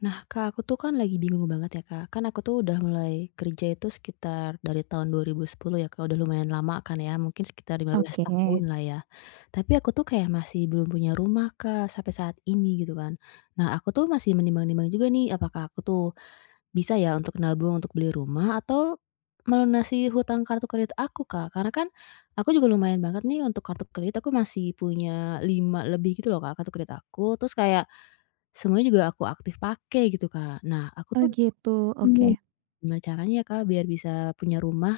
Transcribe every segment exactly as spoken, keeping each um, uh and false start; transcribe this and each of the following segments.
Nah, Kak, aku tuh kan lagi bingung banget ya, Kak. Kan aku tuh udah mulai kerja itu sekitar dari tahun dua ribu sepuluh ya, Kak. Udah lumayan lama kan ya, mungkin sekitar lima belas Oke. tahun lah ya. Tapi aku tuh kayak masih belum punya rumah, Kak, sampai saat ini gitu kan. Nah, aku tuh masih menimbang-nimbang juga nih, apakah aku tuh bisa ya untuk nabung untuk beli rumah atau melunasi hutang kartu kredit aku, Kak. Karena kan aku juga lumayan banget nih untuk kartu kredit, aku masih punya lima lebih gitu loh, Kak, kartu kredit aku. Terus kayak semuanya juga aku aktif pakai gitu, Kak. Nah, aku Oh tuh gitu, oke. bingung gimana caranya ya, Kak, biar bisa punya rumah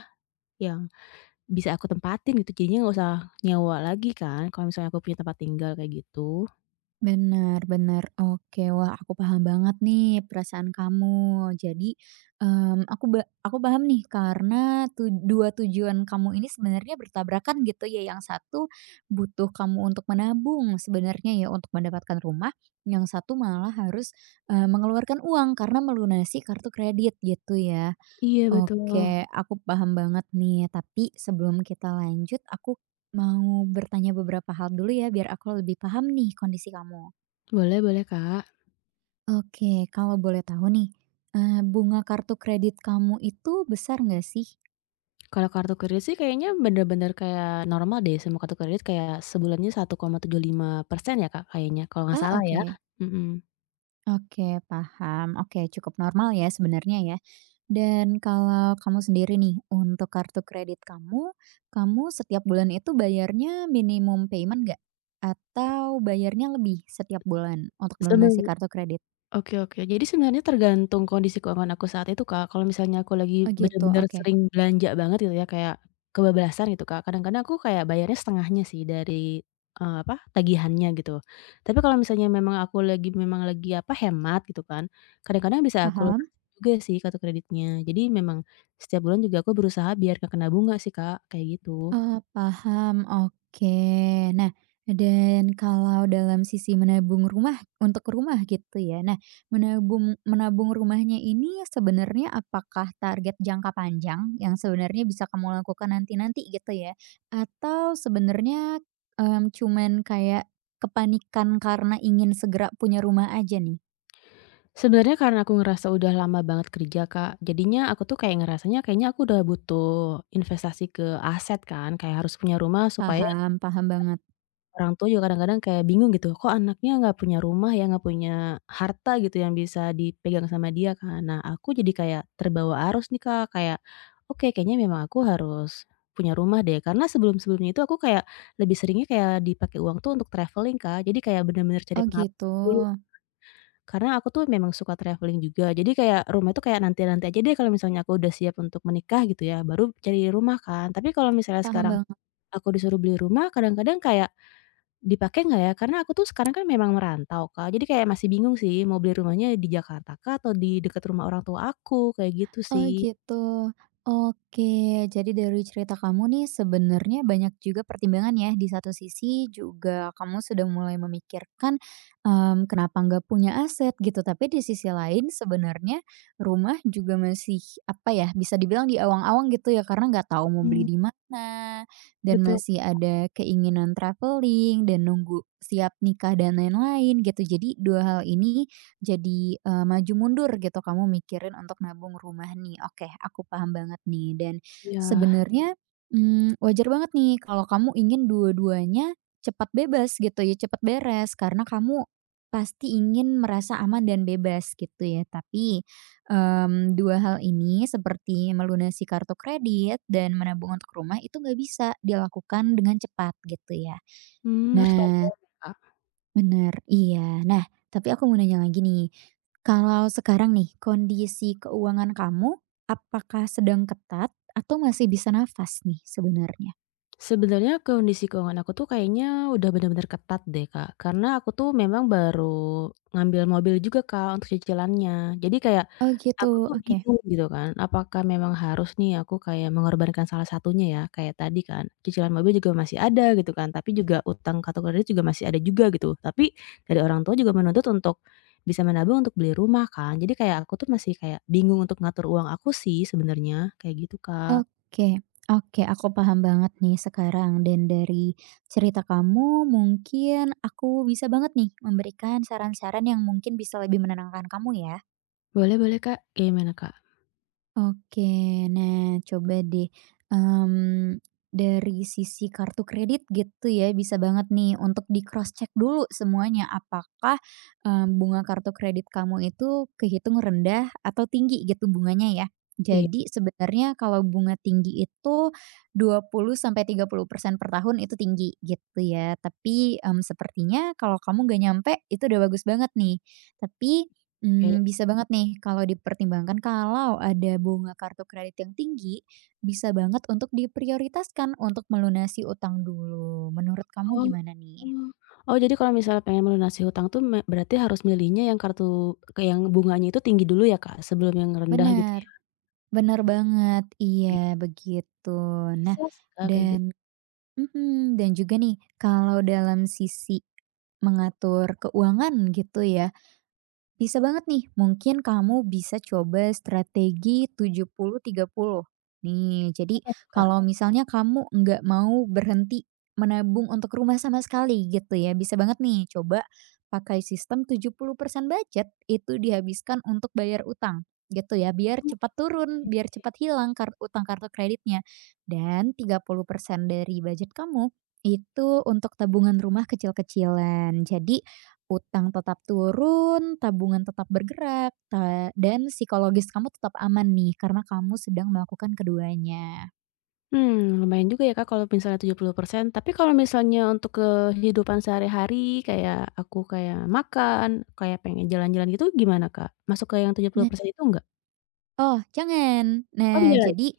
yang bisa aku tempatin gitu, jadinya nggak usah nyewa lagi kan kalau misalnya aku punya tempat tinggal kayak gitu. Benar-benar. Oke. Wah, aku paham banget nih perasaan kamu. Jadi, mmm, aku ba aku paham nih karena tu dua tujuan kamu ini sebenarnya bertabrakan gitu ya. Yang satu butuh kamu untuk menabung sebenarnya ya untuk mendapatkan rumah, yang satu malah harus, eee, mengeluarkan uang karena melunasi kartu kredit gitu ya. Iya Oke, betul. aku paham banget nih. Tapi sebelum kita lanjut, aku mau bertanya beberapa hal dulu ya, biar aku lebih paham nih kondisi kamu. Boleh boleh, Kak. Oke, kalau boleh tahu nih, eee, bunga kartu kredit kamu itu besar nggak sih? Kalau kartu kredit sih kayaknya bener-bener kayak normal deh semua kartu kredit kayak sebulannya satu koma tujuh lima persen ya, Kak, kayaknya kalau nggak Ah, salah ya? oke. Mhm. Oke, paham. Oke, cukup normal ya sebenarnya ya. Dan kalau kamu sendiri nih, untuk kartu kredit kamu, kamu setiap bulan itu bayarnya minimum payment nggak? Atau bayarnya lebih setiap bulan untuk Sebe melunasi kartu kredit? Oke oke. Jadi sebenarnya tergantung kondisi keuangan aku saat itu, Kak. Kalau misalnya aku lagi Oh gitu, bener-bener oke. sering belanja banget gitu ya, kayak kebablasan gitu, Kak. Kadang-kadang aku kayak bayarnya setengahnya sih dari, eee, apa, tagihannya gitu. Tapi kalau misalnya memang aku lagi memang lagi, apa, hemat gitu kan, kadang-kadang bisa aku Paham. lunasin juga sih kartu kreditnya. Jadi memang setiap bulan juga aku berusaha biar gak kena bunga sih, Kak, kayak gitu. Oh, paham, oke. Nah, dan kalau dalam sisi menabung rumah untuk rumah gitu ya. Nah, menabung menabung rumahnya ini sebenarnya apakah target jangka panjang yang sebenarnya bisa kamu lakukan nanti-nanti gitu ya? Atau sebenarnya, mmm, cuman kayak kepanikan karena ingin segera punya rumah aja nih? Sebenarnya karena aku ngerasa udah lama banget kerja, Kak. Jadinya aku tuh kayak ngerasanya kayaknya aku udah butuh investasi ke aset kan, kayak harus punya rumah supaya Paham paham banget. orang tua juga kadang-kadang kayak bingung gitu, kok anaknya nggak punya rumah ya, nggak punya harta gitu yang bisa dipegang sama dia kan. Nah, aku jadi kayak terbawa arus nih, Kak, kayak oke kayaknya memang aku harus punya rumah deh karena sebelum-sebelumnya itu aku kayak lebih seringnya kayak dipakai uang tuh untuk traveling, Kak. Jadi kayak bener-bener cari Oh pengalaman gitu, dulu karena aku tuh memang suka traveling juga, jadi kayak rumah itu kayak nanti-nanti aja deh kalau misalnya aku udah siap untuk menikah gitu ya, baru cari rumah kan. Tapi kalau misalnya paham sekarang banget. aku disuruh beli rumah, kadang-kadang kayak, dipakai nggak ya? Karena aku tuh sekarang kan memang merantau, Kak, jadi kayak masih bingung sih mau beli rumahnya di Jakarta kah atau di dekat rumah orang tua aku, kayak gitu Oh sih. gitu. Oke, jadi dari cerita kamu nih sebenarnya banyak juga pertimbangan ya. Di satu sisi juga kamu sudah mulai memikirkan em, kenapa nggak punya aset gitu. Tapi di sisi lain sebenarnya rumah juga masih apa ya bisa dibilang di awang-awang gitu ya karena nggak tahu mau beli Mmm, di mana dan betul. masih ada keinginan traveling dan nunggu siap nikah dan lain-lain gitu. Jadi dua hal ini jadi, eee, maju mundur gitu kamu mikirin untuk nabung rumah nih, oke aku paham banget nih dan Iya, sebenarnya, mmm, wajar banget nih kalau kamu ingin dua-duanya cepat bebas gitu ya, cepat beres karena kamu pasti ingin merasa aman dan bebas gitu ya. Tapi, mmm, dua hal ini seperti melunasi kartu kredit dan menabung untuk rumah itu nggak bisa dilakukan dengan cepat gitu ya. mmm, harus tahu. Nah, benar iya. Nah, tapi aku mau nanya lagi nih. Kalau sekarang nih, kondisi keuangan kamu apakah sedang ketat atau masih bisa nafas nih sebenarnya? Sebenarnya kondisi keuangan aku tuh kayaknya udah bener-bener ketat deh, Kak. Karena aku tuh memang baru ngambil mobil juga, Kak, untuk cicilannya. Jadi kayak Oh gitu, aku tuh oke. bingung gitu kan, apakah memang harus nih aku kayak mengorbankan salah satunya ya, kayak tadi kan, cicilan mobil juga masih ada gitu kan, tapi juga utang kartu kredit juga masih ada juga gitu. Tapi dari orang tua juga menuntut untuk bisa menabung untuk beli rumah kan. Jadi kayak aku tuh masih kayak bingung untuk ngatur uang aku sih sebenarnya, kayak gitu, Kak. Oke, oke, aku paham banget nih sekarang dan dari cerita kamu mungkin aku bisa banget nih memberikan saran-saran yang mungkin bisa lebih menenangkan kamu ya. Boleh boleh, Kak. Gimana, Kak? Oke. Nah, coba deh, mmm, dari sisi kartu kredit gitu ya, bisa banget nih untuk di cross check dulu semuanya. Apakah, eee, bunga kartu kredit kamu itu kehitung rendah atau tinggi gitu bunganya ya. Iya. Jadi sebenarnya kalau bunga tinggi itu dua puluh sampai tiga puluh persen per tahun itu tinggi gitu ya. Tapi, mmm, sepertinya kalau kamu gak nyampe itu udah bagus banget nih. Tapi Oke, Mmm, bisa banget nih kalau dipertimbangkan kalau ada bunga kartu kredit yang tinggi, bisa banget untuk diprioritaskan untuk melunasi utang dulu. Menurut kamu oh gimana nih? oh, jadi kalau misalnya pengen melunasi hutang tuh me berarti harus milihnya yang kartu ke yang bunganya itu tinggi dulu ya, Kak, sebelum yang rendah gitu Benar ya? benar banget. Iya, Oke, begitu. Nah, bisa sih, Kak, kayak dan gitu. mhm, dan juga nih kalau dalam sisi mengatur keuangan gitu ya. Bisa banget nih, mungkin kamu bisa coba strategi tujuh puluh tiga puluh. Nih, jadi Apa tuh, Kak? kalau misalnya kamu nggak mau berhenti menabung untuk rumah sama sekali gitu ya, bisa banget nih coba pakai sistem tujuh puluh persen budget itu dihabiskan untuk bayar utang gitu ya, biar Oke. cepat turun, biar cepat hilang kar utang kartu kreditnya. Dan tiga puluh persen dari budget kamu itu untuk tabungan rumah kecil-kecilan. Jadi utang tetap turun, tabungan tetap bergerak, ta dan psikologis kamu tetap aman nih, karena kamu sedang melakukan keduanya. Mmm, lumayan juga ya, Kak, kalau misalnya tujuh puluh persen. Tapi kalau misalnya untuk kehidupan sehari-hari kayak aku kayak makan, kayak pengen jalan-jalan gitu gimana, Kak? Masuk ke yang tujuh puluh Nah. persen itu enggak? Oh, jangan. Oh, beda Nah, lagi? jadi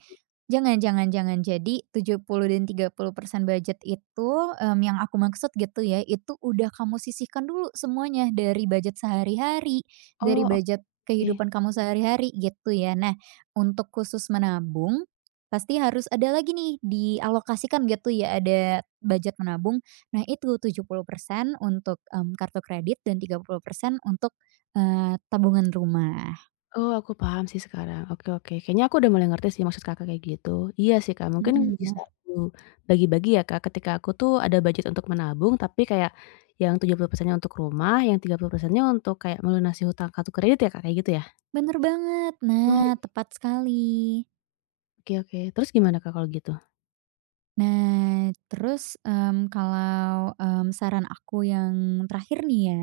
jangan jangan jangan. Jadi tujuh puluh dan tiga puluh persen budget itu, mmm, yang aku maksud gitu ya, itu udah kamu sisihkan dulu semuanya dari budget sehari-hari, dari Oh, budget oke. kehidupan kamu sehari-hari gitu ya. Nah, untuk khusus menabung, pasti harus ada lagi nih dialokasikan gitu ya, ada budget menabung. Nah itu tujuh puluh persen untuk, mmm, kartu kredit dan tiga puluh persen untuk, eee, tabungan rumah. Oh, aku paham sih sekarang. Oke oke. Kayaknya aku udah mulai ngerti sih maksud Kakak kayak gitu. Iya sih, Kak, mungkin Hmm. bisa aku bagi-bagi ya, Kak, ketika aku tuh ada budget untuk menabung, tapi kayak yang tujuh puluh persen untuk rumah, yang tiga puluh persen untuk kayak melunasi hutang kartu kredit ya, Kak, kayak gitu ya? Bener banget. Oh, Nah, iya. tepat sekali. Oke oke. Terus gimana, Kak, kalau gitu? Nah, terus, mmm, kalau, mmm, saran aku yang terakhir nih ya,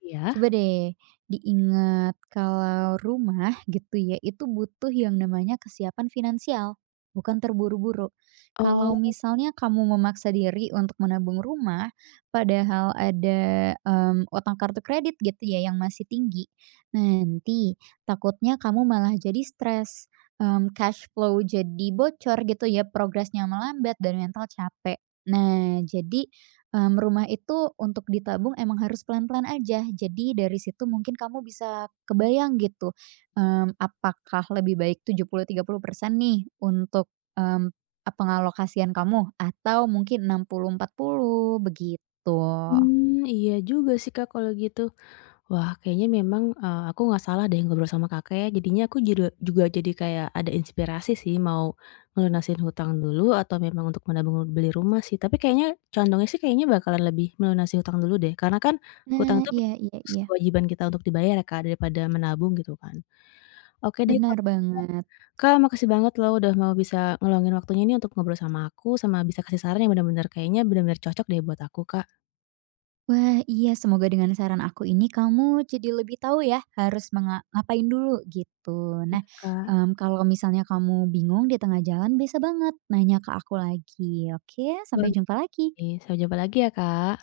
Iya? coba deh diingat kalau rumah gitu ya, itu butuh yang namanya kesiapan finansial, bukan terburu-buru. Oh, Kalau misalnya kamu memaksa diri untuk menabung rumah, padahal ada, mmm, utang kartu kredit gitu ya yang masih tinggi, nanti takutnya kamu malah jadi stres, mmm, cash flow jadi bocor gitu ya, progresnya melambat dan mental capek. Nah, jadi Mmm, rumah itu untuk ditabung emang harus pelan-pelan aja. Jadi dari situ mungkin kamu bisa kebayang gitu, mmm, apakah lebih baik tujuh puluh tiga puluh persen nih untuk, mmm, pengalokasian kamu atau mungkin enam puluh empat puluh begitu. mmm, iya juga sih, Kak, kalau gitu. Wah, kayaknya memang, eee, aku nggak salah deh ngobrol sama Kakak ya. Jadinya aku juru juga jadi kayak ada inspirasi sih mau ngelunasin hutang dulu atau memang untuk menabung beli rumah sih. Tapi kayaknya condongnya sih kayaknya bakalan lebih melunasi hutang dulu deh. Karena kan hutang Nah, itu iya iya iya, kewajiban kita untuk dibayar ya, Kak, daripada menabung gitu kan. Oke deh, Kak. benar banget. Kak, makasih banget loh udah mau bisa ngeluangin waktunya ini untuk ngobrol sama aku, sama bisa kasih saran yang benar-benar kayaknya benar-benar cocok deh buat aku, Kak. Wah, iya semoga dengan saran aku ini kamu jadi lebih tahu ya harus menga ngapain dulu gitu. Nah, Iya, Kak. mmm, kalau misalnya kamu bingung di tengah jalan bisa banget nanya ke aku lagi, oke? Sampai Boleh jumpa lagi. nih. Sampai jumpa lagi ya, Kak.